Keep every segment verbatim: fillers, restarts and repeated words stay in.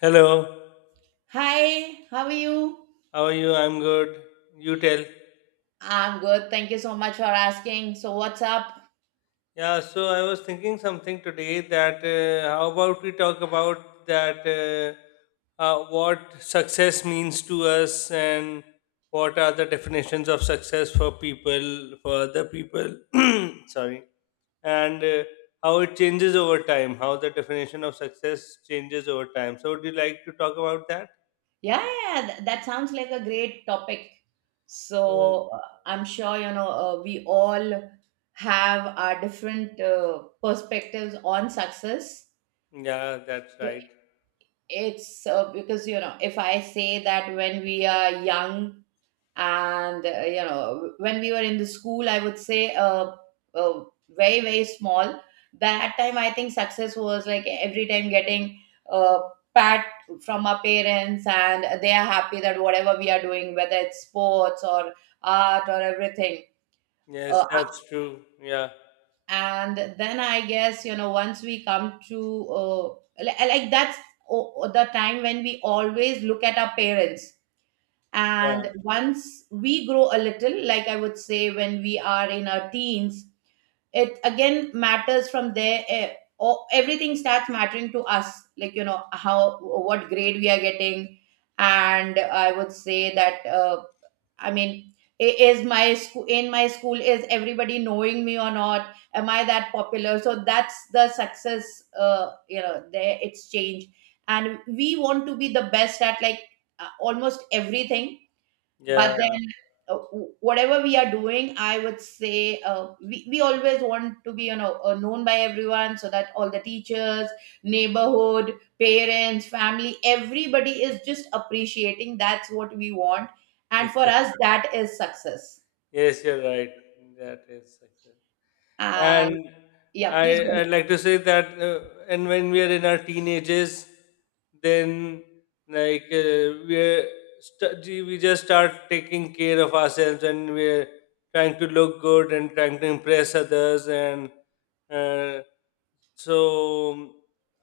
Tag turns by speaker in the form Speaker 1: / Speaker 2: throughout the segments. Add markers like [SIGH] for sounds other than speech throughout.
Speaker 1: Hello,
Speaker 2: Hi, how are you?
Speaker 1: how are you? I'm good. You tell.
Speaker 2: I'm good. Thank you so much for asking. So, what's up?
Speaker 1: Yeah, so I was thinking something today that uh, how about we talk about that uh, uh, what success means to us and what are the definitions of success for people, for other people. [CLEARS THROAT] Sorry. And uh, how it changes over time, how the definition of success changes over time. So, would you like to talk about that?
Speaker 2: Yeah, yeah, th- that sounds like a great topic.
Speaker 1: Oh,
Speaker 2: So, uh, I'm sure you know uh, we all have our different uh, perspectives on success.
Speaker 1: yeah, that's right.
Speaker 2: I- It's uh, because you know if I say that when we are young and uh, you know when we were in the school I would say uh, uh, very very small that time I think success was like every time getting uh, pat from our parents and they are happy that whatever we are doing, whether it's sports or art or everything.
Speaker 1: Yes,
Speaker 2: uh,
Speaker 1: that's true. Yeah,
Speaker 2: and then I guess you know once we come to uh, li- like that's o- the time when we always look at our parents,
Speaker 1: yeah,
Speaker 2: and once we grow a little, like I would say when we are in our teens, it again matters from there. eh, o- Everything starts mattering to us, like, you know, how, what grade we are getting. And I would say that, uh, I mean, i- is my school, in my school is everybody knowing me or not, am I that popular, so that's the success. Uh, you know, there it's changed, and we want to be the best at like uh, almost everything. But
Speaker 1: yeah.
Speaker 2: then uh, whatever we are doing I would say uh, we, we always want to be, you know, uh, known by everyone, so that all the teachers, neighborhood, parents, family, everybody is just appreciating. That's what we want, and for us
Speaker 1: [LAUGHS]
Speaker 2: that is success.
Speaker 1: Yes, you're right. That is success.
Speaker 2: um,
Speaker 1: And
Speaker 2: yeah, please go
Speaker 1: I,
Speaker 2: ahead.
Speaker 1: I'd like to say that, uh, and when we are in our teenagers, then like uh, we're st- gee, we just start taking care of ourselves, and we're trying to look good and trying to impress others, and uh, so, um,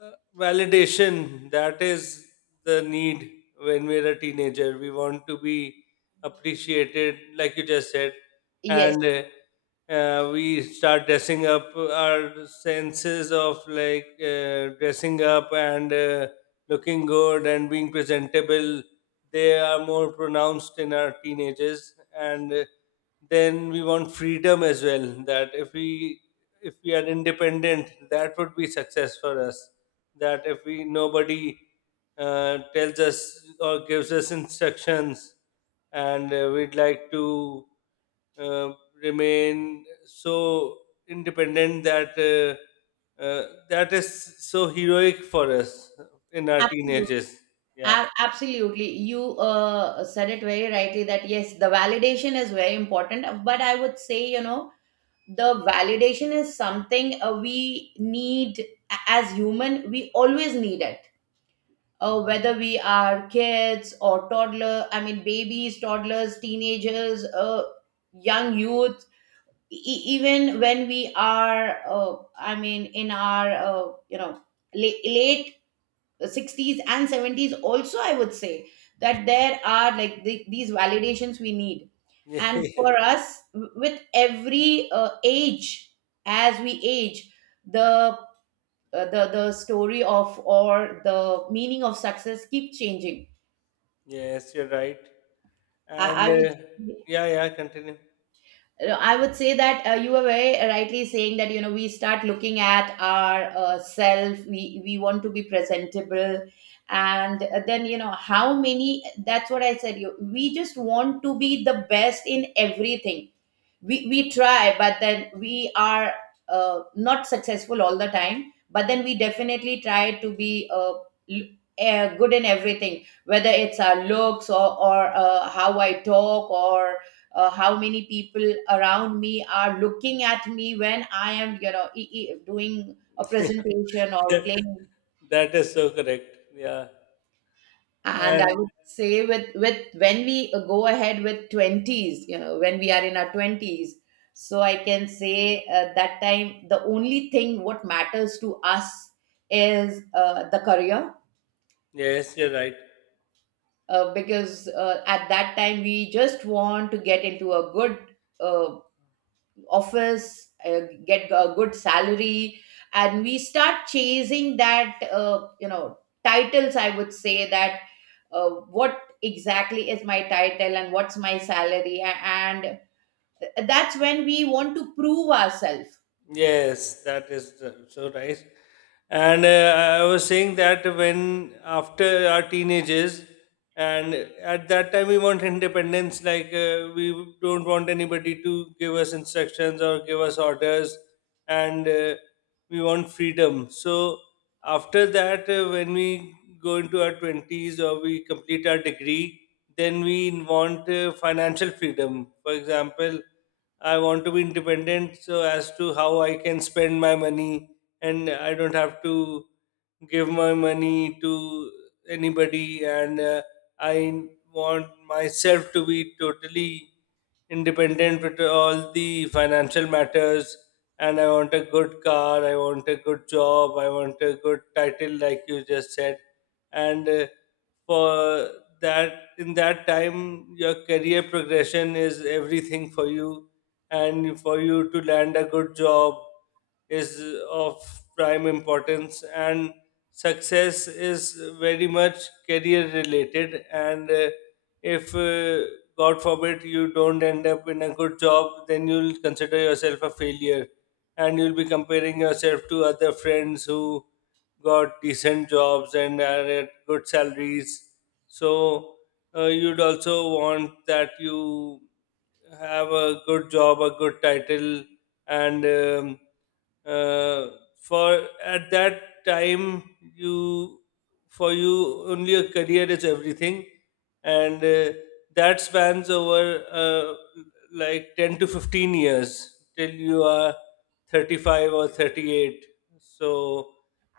Speaker 1: uh, validation that is the need when we're a teenager. We want to be appreciated, like you just said,
Speaker 2: Yes,
Speaker 1: and uh, uh, we start dressing up our senses of like uh, dressing up and uh, looking good and being presentable. They are more pronounced in our teenagers, and uh, then we want freedom as well. That if we if we are independent that would be success for us that if we nobody uh, tells us or gives us instructions and uh, we'd like to uh, remain so independent that uh, uh, that is so heroic for us in our
Speaker 2: absolutely.
Speaker 1: teenagers. Yeah.
Speaker 2: A- absolutely, you uh, said it very rightly that yes, the validation is very important. But I would say you know the validation is something uh, we need. A- as human we always need it, uh, whether we are kids or toddler, I mean babies, toddlers, teenagers, uh, young youth, e- e, even when we are uh, I mean in our uh, you know la- late sixties and seventies also, I would say that there are like the, these validations we need. And
Speaker 1: [LAUGHS]
Speaker 2: for
Speaker 1: Yeah.
Speaker 2: us, w- with every uh, age, as we age, the uh, the the story of or the meaning of success keep changing.
Speaker 1: Yes, you're right.
Speaker 2: I,
Speaker 1: and
Speaker 2: I would
Speaker 1: uh, yeah yeah continue
Speaker 2: No, I would say that uh, you were very rightly saying that you know we start looking at our uh, self. We we want to be presentable, and uh, then you know how many. That's what I said. You We just want to be the best in everything. We we try, but then we are uh, not successful all the time, but then we definitely try to be uh, l- eh, good in everything, whether it's our looks, or, or uh, how I talk, or uh, how many people around me are looking at me when I am, you know, e- e- doing a
Speaker 1: [LAUGHS]
Speaker 2: presentation or playing.
Speaker 1: That is so correct. Yeah.
Speaker 2: And I
Speaker 1: And
Speaker 2: would say, with with when we go ahead with twenties, you know, when we are in our twenties, so I can say uh, that time the only thing what matters to us is uh, the career.
Speaker 1: yes, you're right.
Speaker 2: Uh, because uh, at that time we just want to get into a good uh, office, uh, get a good salary, and we start chasing that, uh, you know, titles. I would say that uh, what exactly is my title and what's my salary, a- and th- that's when we want to prove ourselves.
Speaker 1: Yes, that is the- so right. And uh, I was saying that when after our teenagers, and at that time we want independence, like uh, we don't want anybody to give us instructions or give us orders, and uh, we want freedom. So after that, uh, when we go into our twenties or we complete our degree, then we want uh, financial freedom. For example, I want to be independent so as to how I can spend my money and I don't have to give my money to anybody and uh, I want myself to be totally independent with all the financial matters, and I want a good car, I want a good job, I want a good title like you just said. And uh, for that in that time your career progression is everything for you, and for you to land a good job is of prime importance, and success is very much career related. And uh, if uh, god forbid you don't end up in a good job, then you'll consider yourself a failure, and you'll be comparing yourself to other friends who got decent jobs and are at good salaries. So uh, you'd also want that you have a good job, a good title, and um, uh, for at that time you for you only a career is everything, and uh, that spans over uh, like ten to fifteen years till you are thirty five or thirty eight. So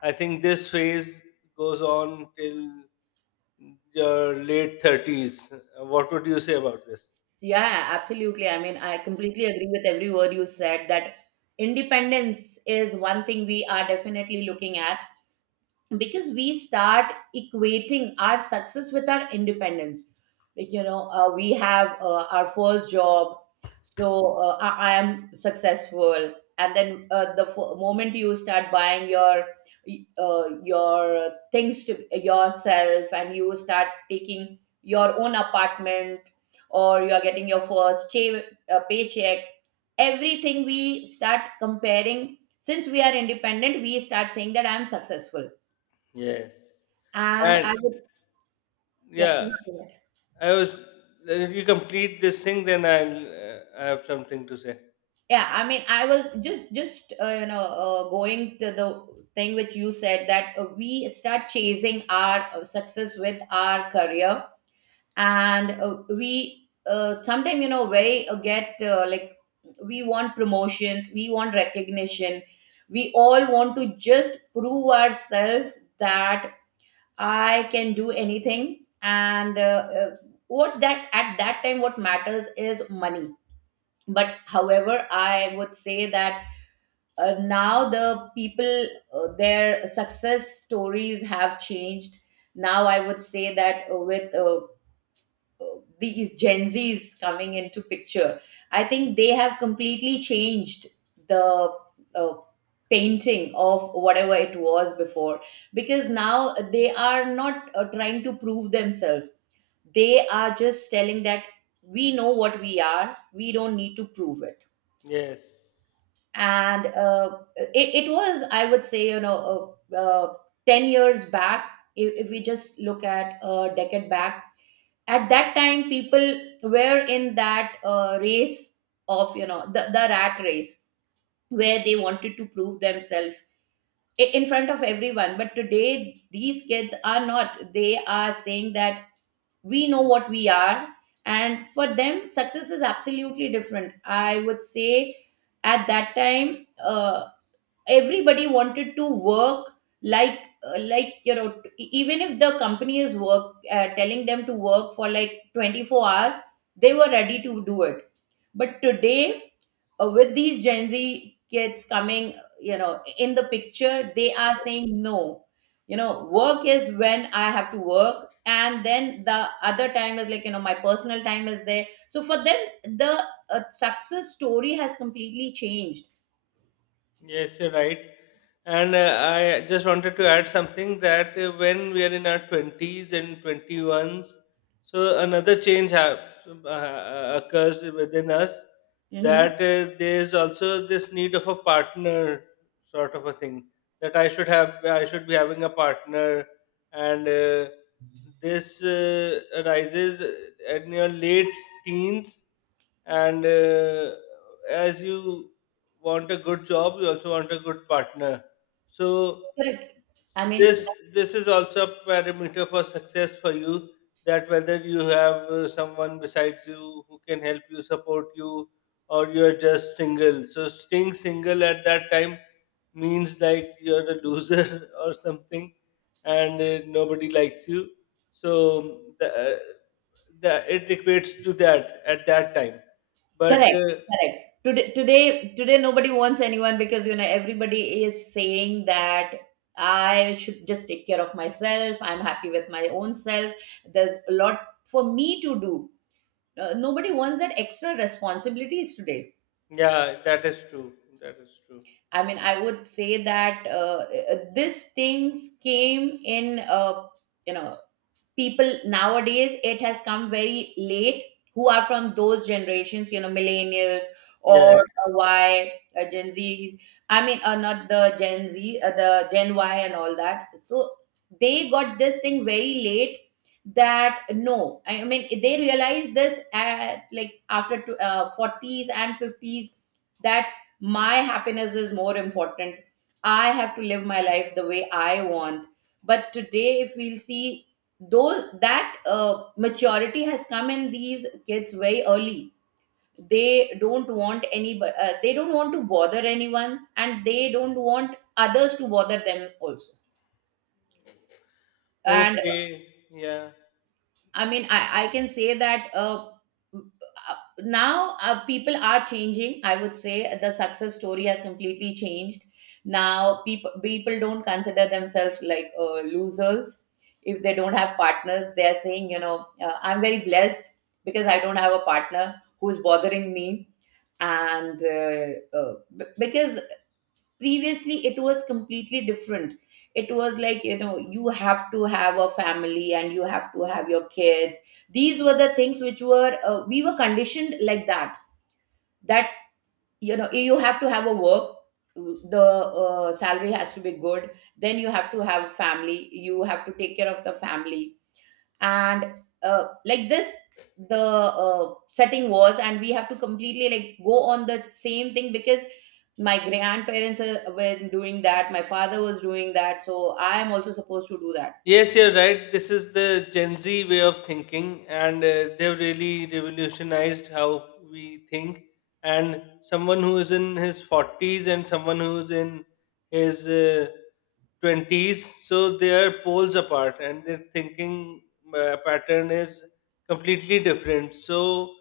Speaker 1: I think this phase goes on till your late thirties. What would you say about this?
Speaker 2: Yeah, absolutely. I mean, I completely agree with every word you said, that independence is one thing we are definitely looking at, because we start equating our success with our independence. Like you know, uh, we have uh, our first job, so uh, I, I am successful. And then uh, the f- moment you start buying your uh, your things to yourself, and you start taking your own apartment or you are getting your first che- uh, paycheck, everything, we start comparing. Since we are independent, we start saying that I am successful.
Speaker 1: Yes.
Speaker 2: And
Speaker 1: And
Speaker 2: I would, yep, you
Speaker 1: yeah,
Speaker 2: can do it.
Speaker 1: I was. If you complete this thing, then I'll. Uh, I have something to say.
Speaker 2: Yeah. I mean, I was just, just uh, you know, uh, going to the thing which you said, that uh, we start chasing our uh, success with our career, and uh, we uh, sometimes you know very uh, get uh, like we want promotions, we want recognition, we all want to just prove ourselves that I can do anything. And uh, uh, what that at that time what matters is money. But however I would say that uh, now the people uh, their success stories have changed. Now I would say that uh, with uh, uh, these gen z's coming into picture, I think they have completely changed the uh, painting of whatever it was before, because now they are not uh, trying to prove themselves. They are just telling that we know what we are, we don't need to prove it.
Speaker 1: Yes.
Speaker 2: And uh, it, it was, I would say, you know, uh, uh, ten years back. if, if we just look at a decade back, at that time people were in that uh, race, of you know the, the rat race, where they wanted to prove themselves i- in front of everyone. But today these kids are not, they are saying that we know what we are, and for them success is absolutely different, I would say. At that time uh, everybody wanted to work, like uh, like you know, t- e- even if the company is work uh, telling them to work for like twenty-four hours, they were ready to do it. But today uh, with these gen z kids coming, you know, in the picture, they are saying no, you know, work is when I have to work, and then the other time is like, you know, my personal time is there. So for them, the uh, success story has completely changed.
Speaker 1: Yes, you're right. And uh, I just wanted to add something that uh, when we are in our twenties and twenty ones, so another change hap- uh, uh, occurs within us.
Speaker 2: Mhm.
Speaker 1: That uh, there's also this need of a partner, sort of a thing, that I should have, I should be having a partner. And uh, this uh, arises in your late teens, and uh, as you want a good job, you also want a good partner. So
Speaker 2: Correct. I
Speaker 1: this
Speaker 2: mean,
Speaker 1: this is also a parameter for success for you, that whether you have uh, someone besides you who can help you support you, or you're just single. So staying single at that time means like you're a loser [LAUGHS] or something, and uh, nobody likes you. So the, uh, the it equates to that at that time, but
Speaker 2: correct,
Speaker 1: uh,
Speaker 2: correct. Today, today, today, nobody wants anyone, because you know everybody is saying that I should just take care of myself. I'm happy with my own self. There's a lot for me to do. Uh, nobody wants that extra responsibilities today.
Speaker 1: Yeah, that is true. That is true.
Speaker 2: I mean, I would say that uh, uh, these things came in, uh, you know, people nowadays it has come very late, who are from those generations, you know, millennials
Speaker 1: Yeah,
Speaker 2: or
Speaker 1: yeah.
Speaker 2: uh, y uh, gen z. I mean uh, not the gen z, uh, the gen y and all that, so they got this thing very late. That no, I mean they realized this at like after tw- uh, forties and fifties, that my happiness is more important, I have to live my life the way I want. But today if we'll see, though, that uh, maturity has come in these kids very early, they don't want any uh, they don't want to bother anyone, and they don't want others to bother them also. And
Speaker 1: Okay. Yeah.
Speaker 2: I mean, I, I can say that uh, uh, now uh, people are changing. I would say the success story has completely changed. Now people people don't consider themselves like uh, losers if they don't have partners. They are saying, you know, uh, I'm very blessed because I don't have a partner who's bothering me. And uh, uh, b- because previously it was completely different. It was like, you know, you have to have a family and you have to have your kids. These were the things which were uh, we were conditioned like that, that you know you have to have a work, the uh, salary has to be good, then you have to have a family, you have to take care of the family. And uh, like this, the uh, setting was, and we have to completely like go on the same thing, because my grandparents uh, were doing that, my father was doing that, so I am also supposed to do that.
Speaker 1: Yes, you're right. This is the Gen Z way of thinking, and uh, they've really revolutionized how we think. And someone who is in his forties and someone who's in his uh, twenties, so they are poles apart, and their thinking uh, pattern is completely different. So,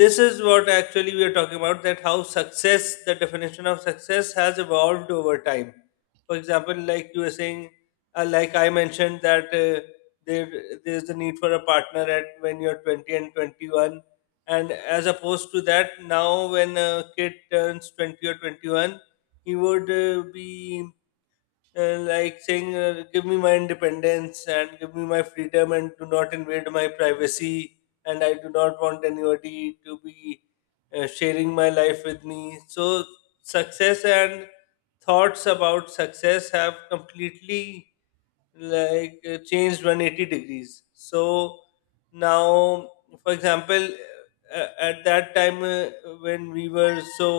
Speaker 1: this is what actually we are talking about, that how success, the definition of success, has evolved over time. For example, like you were saying, uh, like I mentioned that uh, there there's the need for a partner at when you're twenty and twenty one, and as opposed to that, now when a kid turns twenty or twenty one, he would uh, be uh, like saying, uh, "Give me my independence and give me my freedom, and do not invade my privacy, and I do not want anybody to be uh, sharing my life with me." So success and thoughts about success have completely like uh, changed one hundred eighty degrees. So now, for example, uh, at that time, uh, when we were so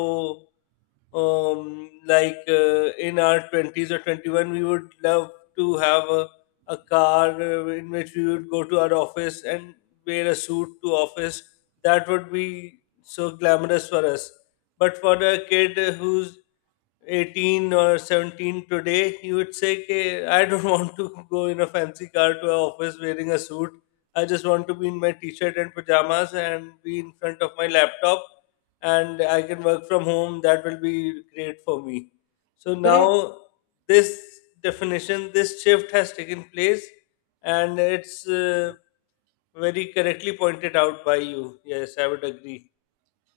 Speaker 1: um, like uh, in our twenties or twenty one, we would love to have a, a car uh, in which we would go to our office and wear a suit to office, that would be so glamorous for us. But for a kid who's eighteen or seventeen today, he would say, "K, I don't [LAUGHS] want to go in a fancy car to our office wearing a suit. I just want to be in my t-shirt and pajamas and be in front of my laptop, and I can work from home. That will be great for me." So now this definition, this shift has taken place, and it's uh, very correctly pointed out by you. Yes, I would agree.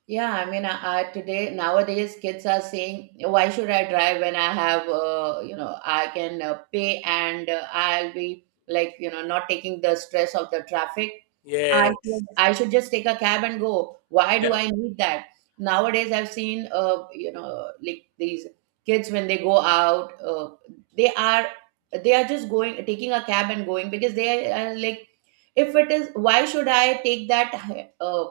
Speaker 2: Yeah, I mean, I, I today nowadays kids are saying, "Why should I drive when I have, uh, you know, I can uh, pay, and uh, I'll be like, you know, not taking the stress of the traffic. I
Speaker 1: Yes,
Speaker 2: should, I should just take a cab and go. Why do
Speaker 1: yeah,
Speaker 2: I need that?" Nowadays, I've seen, uh, you know, like these kids when they go out, uh, they are they are just going, taking a cab and going, because they are uh, like, if it is, why should I take that uh,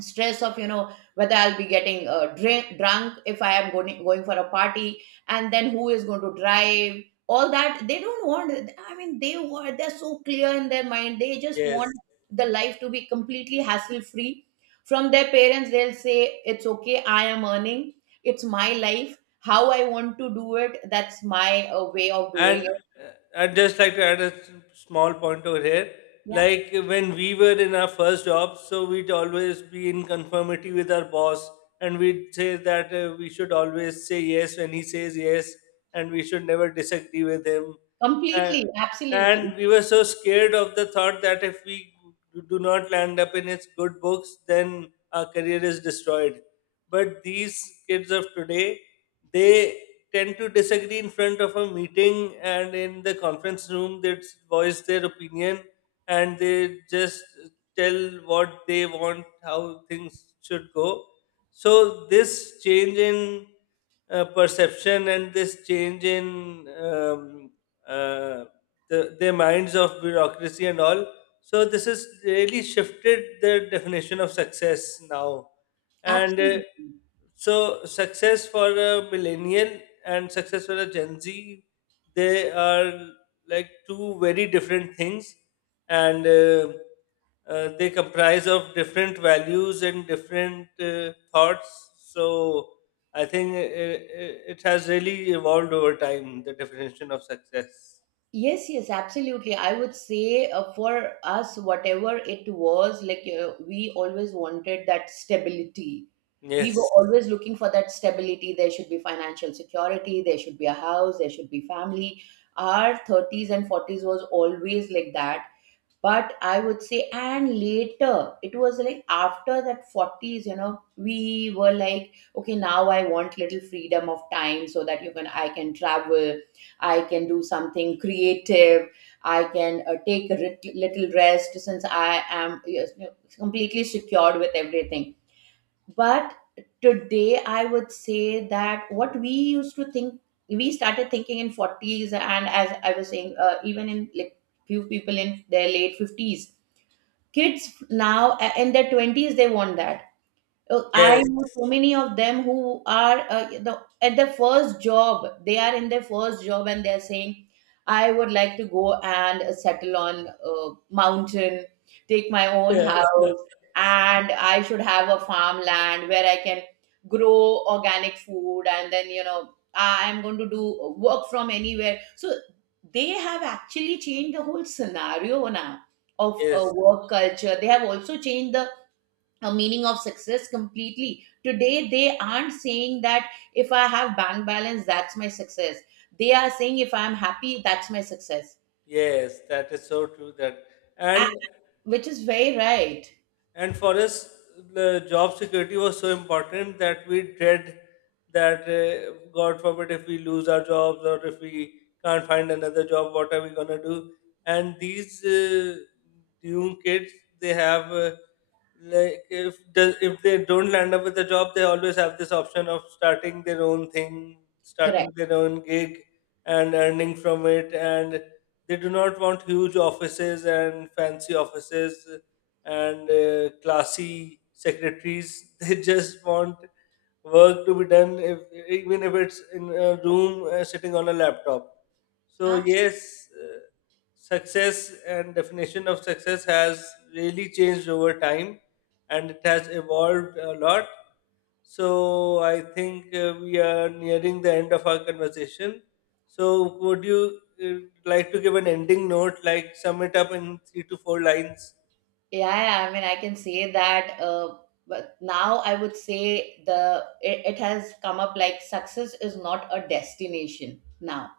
Speaker 2: stress of, you know, whether I'll be getting uh, drink, drunk if I am going going for a party, and then who is going to drive, all that they don't want. I mean they were they're so clear in their mind, they just
Speaker 1: yes.
Speaker 2: want the life to be completely hassle free. From their parents they'll say it's okay, I am earning, it's my life, how I want to do it, that's my uh, way of doing
Speaker 1: And
Speaker 2: it.
Speaker 1: uh, I'd just like to add a s- small point over here.
Speaker 2: Yeah,
Speaker 1: Like when we were in our first job, so we'd always be in conformity with our boss, and we'd say that uh, we should always say yes when he says yes, and we should never disagree with him. Uh,
Speaker 2: completely, absolutely.
Speaker 1: and we were so scared of the thought that if we do not land up in his good books, then our career is destroyed. But these kids of today, they tend to disagree in front of a meeting, and in the conference room they voice their opinion, and they just tell what they want, how things should go. So this change in uh, perception and this change in um, uh, the, the minds of bureaucracy and all, so this has really shifted the definition of success now. And uh,
Speaker 2: Absolutely.
Speaker 1: so success for a millennial and success for a Gen Z, they are like two very different things, and uh, uh, they comprise of different values and different uh, thoughts. So I think it, it, it has really evolved over time. The definition of success.
Speaker 2: Yes, yes, absolutely. I would say uh, for us, whatever it was, like uh, we always wanted that stability. We
Speaker 1: Yes.
Speaker 2: were always looking for that stability. There should be financial security, there should be a house, there should be family. Our thirties and forties was always like that. But I would say, and later it was like after that forties, you know, we were like okay, now I want little freedom of time, so that you can I can travel, I can do something creative, I can uh, take a rit- little rest, since I am, yes, you know, completely secured with everything. But today I would say that, what we used to think, we started thinking in forties. And as I was saying uh, even in like few people in their late fifties, kids now uh, in their twenties they want that. uh, I
Speaker 1: Yes. [LAUGHS]
Speaker 2: know so many of them who are uh, the, at their first job. They are in their first job and they're saying, I would like to go and uh, settle on a mountain, take my own
Speaker 1: Yeah.
Speaker 2: house, and I should have a farmland where I can grow organic food. And then, you know, I'm going to do work from anywhere. So they have actually changed the whole scenario now, of uh,
Speaker 1: Yes.
Speaker 2: work culture. They have also changed the a meaning of success completely. Today they aren't saying that if I have bank balance that's my success, they are saying if I'm happy that's my success.
Speaker 1: Yes. That is so true. That
Speaker 2: A-
Speaker 1: and
Speaker 2: which is very right.
Speaker 1: And for us, the job security was so important that we dread that, uh, God forbid, if we lose our jobs or if we can't find another job, what are we going to do? And these uh, young kids, they have uh, like if the, if they don't land up with a job, they always have this option of starting their own thing, starting
Speaker 2: Correct.
Speaker 1: their own gig, and earning from it. And they do not want huge offices and fancy offices and uh, classy secretaries, [LAUGHS] they just want work to be done, if even if it's in a room uh, sitting on a laptop. So
Speaker 2: Absolutely.
Speaker 1: yes, uh, success and definition of success has really changed over time, and it has evolved a lot. So I think uh, we are nearing the end of our conversation. So would you uh, like to give an ending note, like sum it up in three to four lines?
Speaker 2: Yeah, yeah, I mean, I can say that. Uh, but now I would say the it, it has come up like success is not a destination now.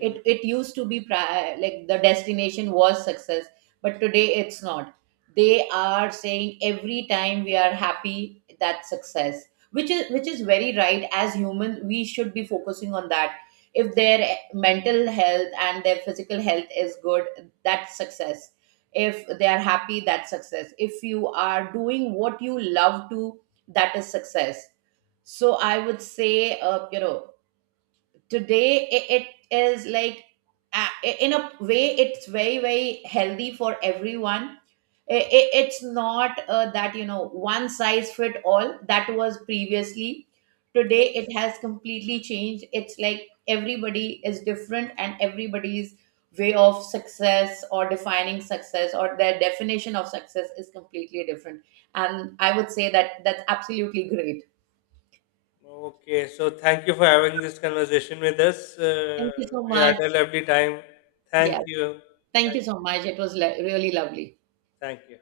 Speaker 2: it It used to be pri- like the destination was success, but today it's not. They are saying every time we are happy, that's success. Which is, which is very right. As humans we should be focusing on that. If their mental health and their physical health is good, that's success. If they are happy, that's success. If you are doing what you love to, that is success. So I would say, uh, you know, today it, it is like uh, in a way it's very very healthy for everyone. I- I- it's not uh, that, you know, one size fit all, that was previously. Today it
Speaker 1: Yes.
Speaker 2: has completely changed, it's like everybody is different, and everybody's way of success, or defining success, or their definition of success is completely different, and I would say that that's absolutely great.
Speaker 1: Okay. So thank you for having this conversation with us. Uh,
Speaker 2: Thank you so
Speaker 1: we had
Speaker 2: much.
Speaker 1: a lovely time.
Speaker 2: Yeah.
Speaker 1: Thank you.
Speaker 2: Thank
Speaker 1: Thank,
Speaker 2: you so much. It was le- really lovely.
Speaker 1: thank you.